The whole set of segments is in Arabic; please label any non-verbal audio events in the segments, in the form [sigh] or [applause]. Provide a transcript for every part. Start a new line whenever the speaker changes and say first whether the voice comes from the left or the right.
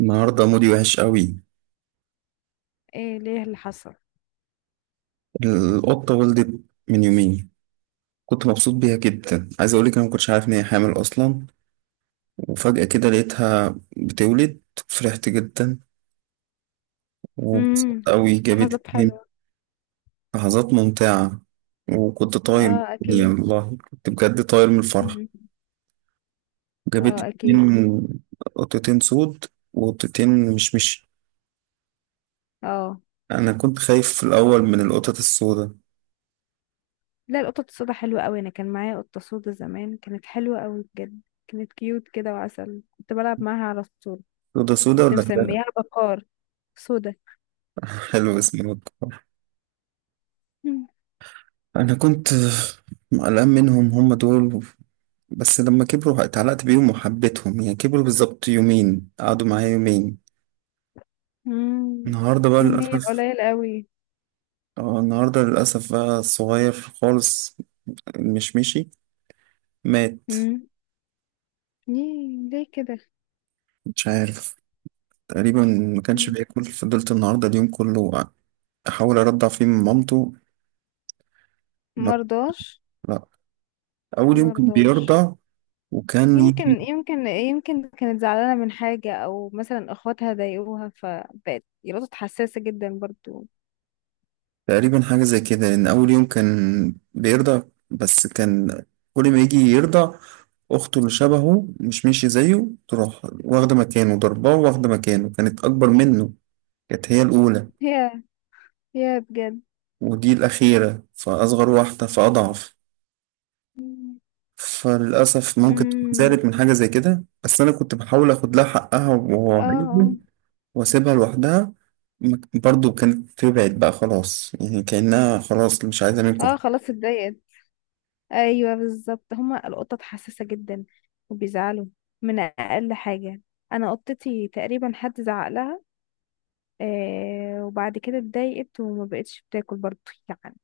right: النهاردة مودي وحش قوي.
left: ايه ليه اللي حصل؟
right: القطة ولدت من يومين. كنت مبسوط بيها جدا، عايز أقولك أنا مكنتش عارف إن هي حامل أصلا، وفجأة كده لقيتها بتولد. فرحت جدا وبسطت
left: امم.
right: قوي، جابت
left: لحظات
right: اتنين.
left: حلوة.
right: لحظات ممتعة، وكنت طاير من
left: اه،
right: الدنيا،
left: اكيد.
right: والله كنت بجد طاير من الفرحة.
left: مم.
right: جابت
left: اه، اكيد.
right: اتنين قطتين سود وقطتين مش مش
left: اه.
right: أنا كنت خايف في الأول من القطط السوداء.
left: لا، القطط السودا حلوة قوي. انا كان معايا قطة سودا زمان كانت حلوة قوي بجد. كانت كيوت كده وعسل، كنت بلعب معاها على طول.
right: سودا سودا
left: كنت
right: ولا حلو؟
left: مسميها بكار. سودا.
right: [laughs] حلو اسمه.
left: مم.
right: انا كنت قلقان منهم هم دول، بس لما كبروا اتعلقت بيهم وحبيتهم، يعني كبروا بالظبط يومين، قعدوا معايا يومين.
left: مم.
right: النهارده بقى
left: يومين
right: للاسف
left: قليل قوي.
right: آه، النهارده للاسف بقى الصغير خالص مش مشي، مات.
left: مم. ليه كده؟
right: مش عارف تقريبا، ما كانش
left: مم.
right: بياكل، فضلت النهارده اليوم كله احاول ارضع فيه من مامته. ما
left: مرضاش.
right: لا، اول يوم كان
left: مرضاش.
right: بيرضع وكان يجي.
left: يمكن كانت زعلانة من حاجة أو مثلا أخواتها ضايقوها فبقت يلقطت حساسة جدا برضو.
right: تقريبا حاجة زي كده، لأن أول يوم كان بيرضع، بس كان كل ما يجي يرضع أخته اللي شبهه مش ماشي زيه تروح واخدة مكانه، ضرباه واخدة مكانه، كانت أكبر منه، كانت هي الأولى.
left: هي هي بجد.
right: ودي الأخيرة فأصغر واحدة فأضعف، فللأسف ممكن تكون
left: امم.
right: زعلت من حاجة زي كده، بس أنا كنت بحاول أخد لها حقها وهو عايزه
left: اه،
right: وأسيبها لوحدها. برضه كانت تبعد بقى خلاص، يعني كأنها خلاص مش عايزة
left: اه.
right: منكم
left: آه،
right: حاجة.
left: خلاص اتضايقت. ايوه، بالظبط، هما القطط حساسة جدا وبيزعلوا من أقل حاجة. أنا قطتي تقريبا حد زعق لها، آه، وبعد كده اتضايقت وما بقتش بتاكل برضو، يعني.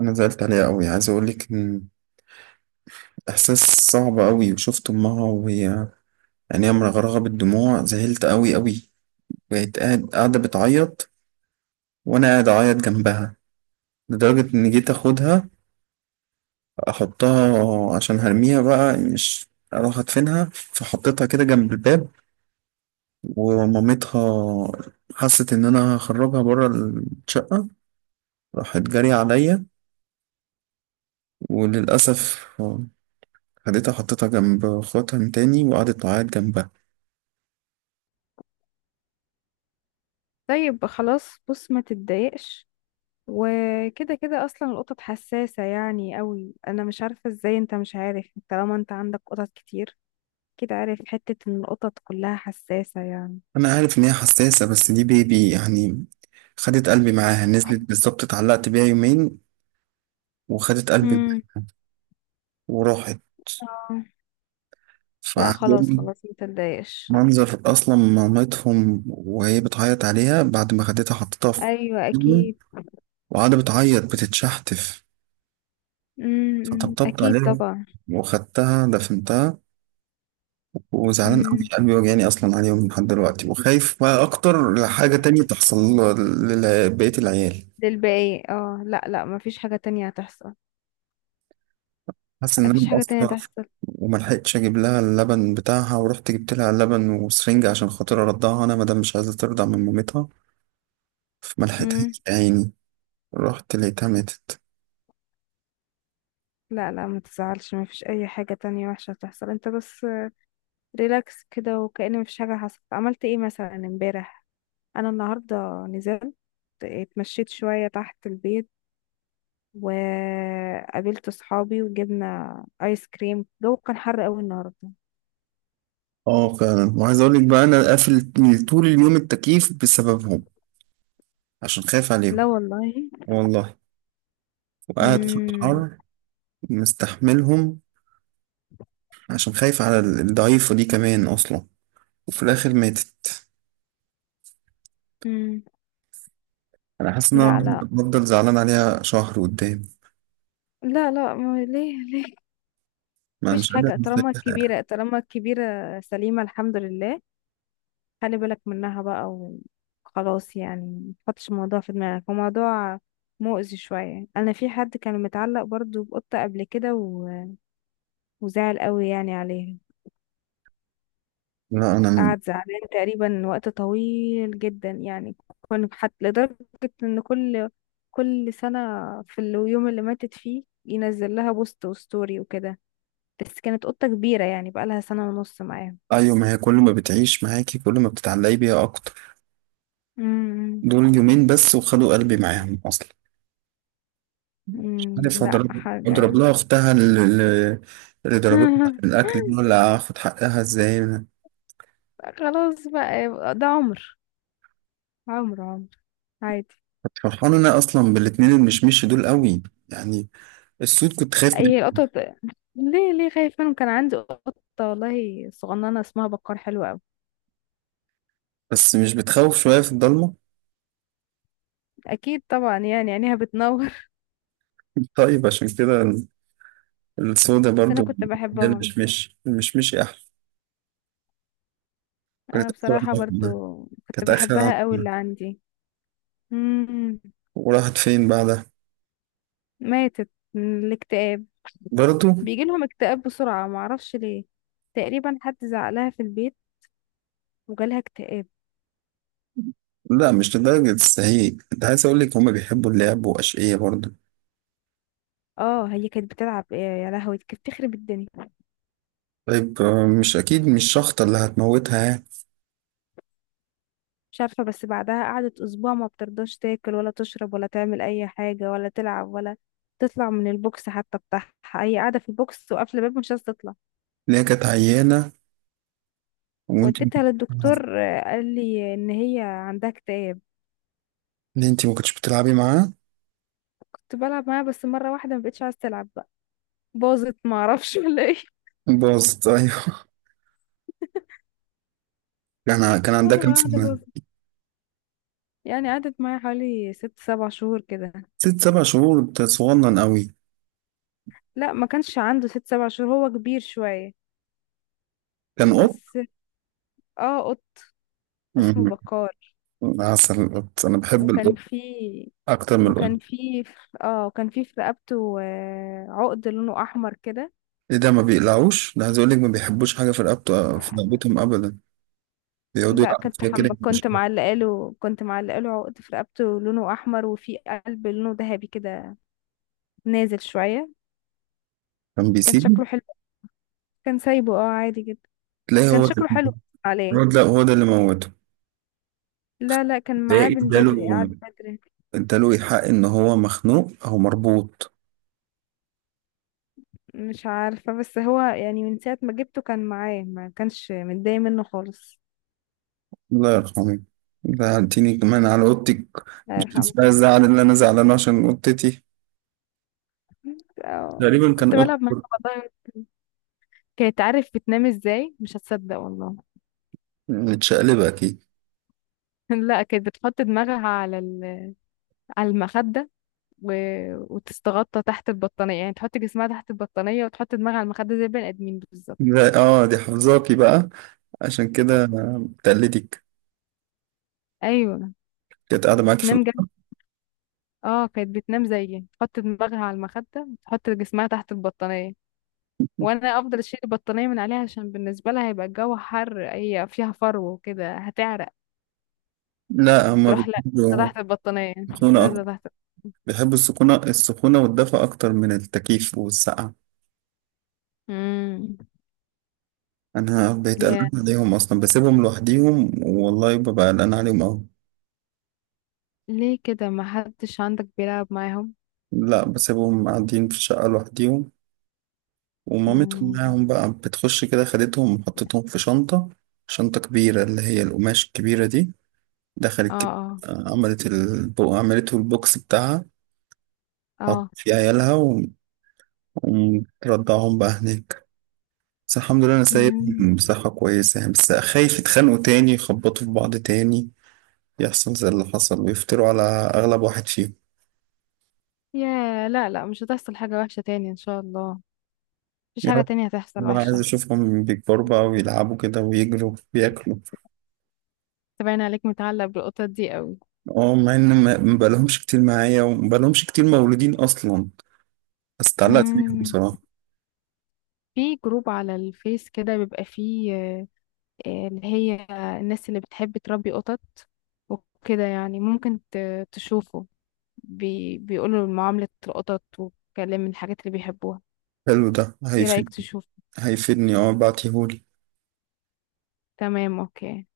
right: أنا زعلت عليها أوي، عايز أقولك إن إحساس صعب أوي، وشفت أمها وهي عينيها مرغرغة بالدموع، زعلت أوي أوي. بقت قاعدة بتعيط وأنا قاعد أعيط جنبها، لدرجة إن جيت أخدها أحطها عشان هرميها بقى، مش أروح أدفنها، فحطيتها كده جنب الباب، ومامتها حست إن أنا هخرجها بره الشقة، راحت جري عليا. وللأسف خدتها حطيتها جنب خواتها تاني، وقعدت تعيط جنبها.
left: طيب، خلاص، بص، ما تتضايقش. وكده كده اصلا القطط حساسة يعني قوي. انا مش عارفة ازاي انت مش عارف، طالما انت عندك قطط كتير كده، عارف حتة ان القطط كلها حساسة يعني.
right: أنا عارف إن هي حساسة، بس دي بيبي يعني، خدت قلبي معاها، نزلت بالظبط اتعلقت بيها يومين وخدت قلبي
left: امم.
right: معاها وراحت.
left: اه. لا، خلاص،
right: فعجبني
left: خلاص، متضايقش.
right: منظر أصلا مامتهم وهي بتعيط عليها بعد ما خدتها حطيتها في
left: ايوه،
right: جنب،
left: اكيد.
right: وقاعدة بتعيط بتتشحتف.
left: امم،
right: فطبطبت
left: اكيد
right: عليها
left: طبعا.
right: وخدتها دفنتها، وزعلان قوي،
left: امم.
right: قلبي وجعني أصلا عليهم لحد دلوقتي، وخايف بقى أكتر لحاجة تانية تحصل لبقية العيال.
left: ده الباقي، اه، لا، لا، مفيش حاجة تانية هتحصل.
right: حاسس ان انا
left: مفيش حاجة تانية
right: مقصر،
left: هتحصل.
right: وما لحقتش اجيب لها اللبن بتاعها، ورحت جبت لها لبن وسرنج عشان خاطر ارضعها انا، مادام مش عايزه ترضع من مامتها، فما
left: امم.
right: لحقتهاش يا عيني، رحت لقيتها ماتت.
left: لا، لا، ما تزعلش، مفيش اي حاجة تانية وحشة هتحصل. انت بس ريلاكس كده وكأن مفيش حاجة حصلت. عملت ايه مثلا امبارح؟ انا النهارده نزلت، اتمشيت شويه تحت البيت، وقابلت صحابي وجبنا ايس كريم. الجو كان حر قوي النهارده.
right: اه فعلا، وعايز اقول لك بقى انا قافل طول اليوم التكييف بسببهم، عشان خايف
left: لا
right: عليهم،
left: والله.
right: والله، وقاعد في
left: امم.
right: الحر مستحملهم عشان خايف على الضعيفه دي كمان اصلا، وفي الاخر ماتت.
left: امم.
right: انا حاسس ان انا
left: لا، لا.
right: هفضل زعلان عليها شهر قدام،
left: لا، لا، ما ليه؟
right: ما أنا
left: مفيش
right: مش قادر
left: حاجه، طالما
right: أنساها.
left: الكبيره طالما الكبيره سليمه، الحمد لله. خلي بالك منها بقى، وخلاص يعني. ما تحطش الموضوع في دماغك، هو موضوع مؤذي شويه. انا في حد كان متعلق برضو بقطه قبل كده وزعل قوي يعني عليها،
right: لا انا،
left: قعد زعلان تقريبا وقت طويل جدا يعني. كنا حتى لدرجة ان كل سنة في اليوم اللي ماتت فيه ينزل لها بوست وستوري وكده، بس كانت قطة كبيرة يعني، بقالها سنة ونص معاه.
right: ايوه ما هي كل ما بتعيش معاكي كل ما بتتعلقي بيها اكتر،
left: امم.
right: دول يومين بس وخدوا قلبي معاهم اصلا. مش
left: أمم،
right: عارف
left: لا
right: اضرب
left: حاجة.
right: لها اختها اللي ضربتها في
left: [laughs]
right: الاكل دي، ولا اخد حقها ازاي انا.
left: خلاص بقى، يبقى ده عمر، عمر، عمر، عادي.
right: فرحان انا اصلا بالاتنين المشمش دول قوي يعني. السود كنت خايف
left: اي
right: منه،
left: قطط؟ ليه خايف منهم؟ كان عندي قطة والله صغننة اسمها بكار حلوة أوي.
right: بس مش بتخوف شويه في الضلمه؟
left: أكيد طبعا، يعني عينيها بتنور.
right: طيب عشان كده
left: [laughs]
right: السودا
left: بس أنا
right: برضو.
left: كنت
right: ده
left: بحبهم.
right: المشمش المشمشي احلى.
left: انا
right: كانت اخر
left: بصراحة برضو
right: عن-
left: كنت
right: كانت اخر
left: بحبها قوي،
right: عن-
left: اللي عندي. مم.
right: وراحت فين بعدها؟
left: ماتت من الاكتئاب.
right: برضو؟
left: بيجي لهم اكتئاب بسرعة، معرفش ليه. تقريبا حد زعلها في البيت وجالها اكتئاب.
right: لا مش لدرجة السهيج، انت عايز اقول لك هما بيحبوا اللعب واشقية برضه.
left: اه، هي كانت بتلعب ايه؟ يا لهوي، كانت بتخرب الدنيا.
right: طيب آه، مش اكيد مش شخطة اللي هتموتها يعني.
left: مش عارفة، بس بعدها قعدت اسبوع ما بترضاش تاكل ولا تشرب ولا تعمل اي حاجة ولا تلعب ولا تطلع من البوكس حتى بتاعها، هي قاعدة في البوكس وقافلة الباب مش عايزة تطلع.
right: اللي هي كانت عيانة، وانت ما
left: وديتها
right: كنتش بتلعبي-
left: للدكتور، آه، قال لي ان هي عندها اكتئاب.
right: اللي انت ما كنتش بتلعبي معاه،
left: كنت بلعب معاها، بس مرة واحدة ما بقتش عايزة تلعب بقى، باظت، ما اعرفش ولا ايه.
right: باظت ايوه. كان
left: [laughs]
right: عندها كام
left: مرة واحدة
right: سنة؟
left: باظت، يعني قعدت معايا حوالي 6 7 شهور كده.
right: ست سبع شهور؟ انت صغنن قوي.
left: لا، ما كانش عنده 6 7 شهور، هو كبير شوية
right: كان قط؟
left: بس. اه، قط. اسمه
right: مم.
left: بكار.
right: عسل القط، انا بحب
left: وكان
right: القط
left: في
right: اكتر من القط.
left: وكان في اه وكان في في رقبته، عقد لونه احمر كده.
right: ايه ده؟ ما بيقلعوش ده، عايز اقول لك ما بيحبوش حاجة في رقبته، في رقبتهم ابدا، بيقعدوا
left: لا،
right: يلعبوا فيها كده.
left: كنت معلقه له عقد في رقبته لونه احمر، وفي قلب لونه ذهبي كده، نازل شويه.
right: كان
left: كان شكله
right: بيسيب؟
left: حلو. كان سايبه عادي جدا.
right: تلاقي
left: كان شكله حلو عليه.
right: هو ده اللي موته
left: لا، لا، كان
right: ده.
left: معاه من بدري،
right: اداله
left: قعد بدري.
right: اداله الحق ان هو مخنوق او مربوط.
left: مش عارفة، بس هو يعني من ساعة ما جبته كان معاه، ما كانش متضايق منه خالص.
right: الله يرحمه. زعلتيني كمان على اوضتك،
left: الله
right: مش بس
left: يرحمه.
right: بقى الزعل اللي انا زعلانه عشان اوضتتي،
left: آه،
right: غالبا كان
left: كنت بلعب معاها،
right: اوضتك،
left: والله. كانت، عارف بتنام ازاي؟ مش هتصدق والله.
right: متشقلبه اكيد.
left: [laughs] لا، كانت بتحط دماغها على المخدة و... وتستغطى تحت البطانية، يعني تحط جسمها تحت البطانية وتحط دماغها على المخدة زي البني آدمين بالظبط.
right: لا، اه دي حافظاكي بقى، عشان كده تقلدك.
left: أيوة.
right: كانت قاعده معاكي في
left: تنام جنب.
right: الأوضة.
left: اه، كانت بتنام زيي، تحط دماغها على المخدة وتحط جسمها تحت البطانية، وانا افضل اشيل البطانيه من عليها، عشان بالنسبه لها هيبقى الجو حر، هي فيها فرو وكده هتعرق.
right: لا هما
left: تروح، لا،
right: بيحبوا
left: تحت البطانيه
right: السكونة
left: نازله
right: أكتر،
left: تحت.
right: بيحبوا السكونة السخونة والدفء أكتر من التكييف والسقعة.
left: امم.
right: أنا بقيت
left: يا،
right: قلقان عليهم أصلا، بسيبهم لوحديهم والله ببقى قلقان عليهم أوي.
left: ليه كده؟ ما حدش عندك بيلعب معاهم؟
right: لا بسيبهم قاعدين في الشقة لوحديهم ومامتهم
left: امم.
right: معاهم بقى، بتخش كده خدتهم وحطتهم في شنطة، شنطة كبيرة اللي هي القماش الكبيرة دي،
left: اه،
right: دخلت كده
left: اه.
right: آه، عملته البوكس بتاعها، حط
left: اه.
right: في عيالها ومرضعهم بقى هناك. بس الحمد لله أنا سايبهم
left: امم.
right: بصحة كويسة، يعني بس خايف يتخانقوا تاني، يخبطوا في بعض تاني، يحصل زي اللي حصل ويفتروا على أغلب واحد فيهم.
left: يا، لا، لا، مش هتحصل حاجه وحشه تاني ان شاء الله. مفيش
right: يا
left: حاجه
right: رب.
left: تانية هتحصل
right: أنا عايز
left: وحشه.
right: أشوفهم بيكبروا بقى ويلعبوا كده ويجروا وياكلوا.
left: تبين عليك متعلق بالقطط دي قوي.
right: اه مع ان ما بقالهمش كتير معايا وما بقالهمش كتير مولودين اصلا، بس اتعلقت بيهم
left: امم.
right: بصراحة.
left: في جروب على الفيس كده بيبقى فيه، آه، اللي هي، الناس اللي بتحب تربي قطط وكده، يعني ممكن تشوفه، بيقولوا معاملة القطط وكلام من الحاجات اللي بيحبوها.
right: حلو ده،
left: ايه رأيك
right: هيفيد.
left: تشوف؟
right: هيفيدني اه، بعتيهولي.
left: تمام، اوكي.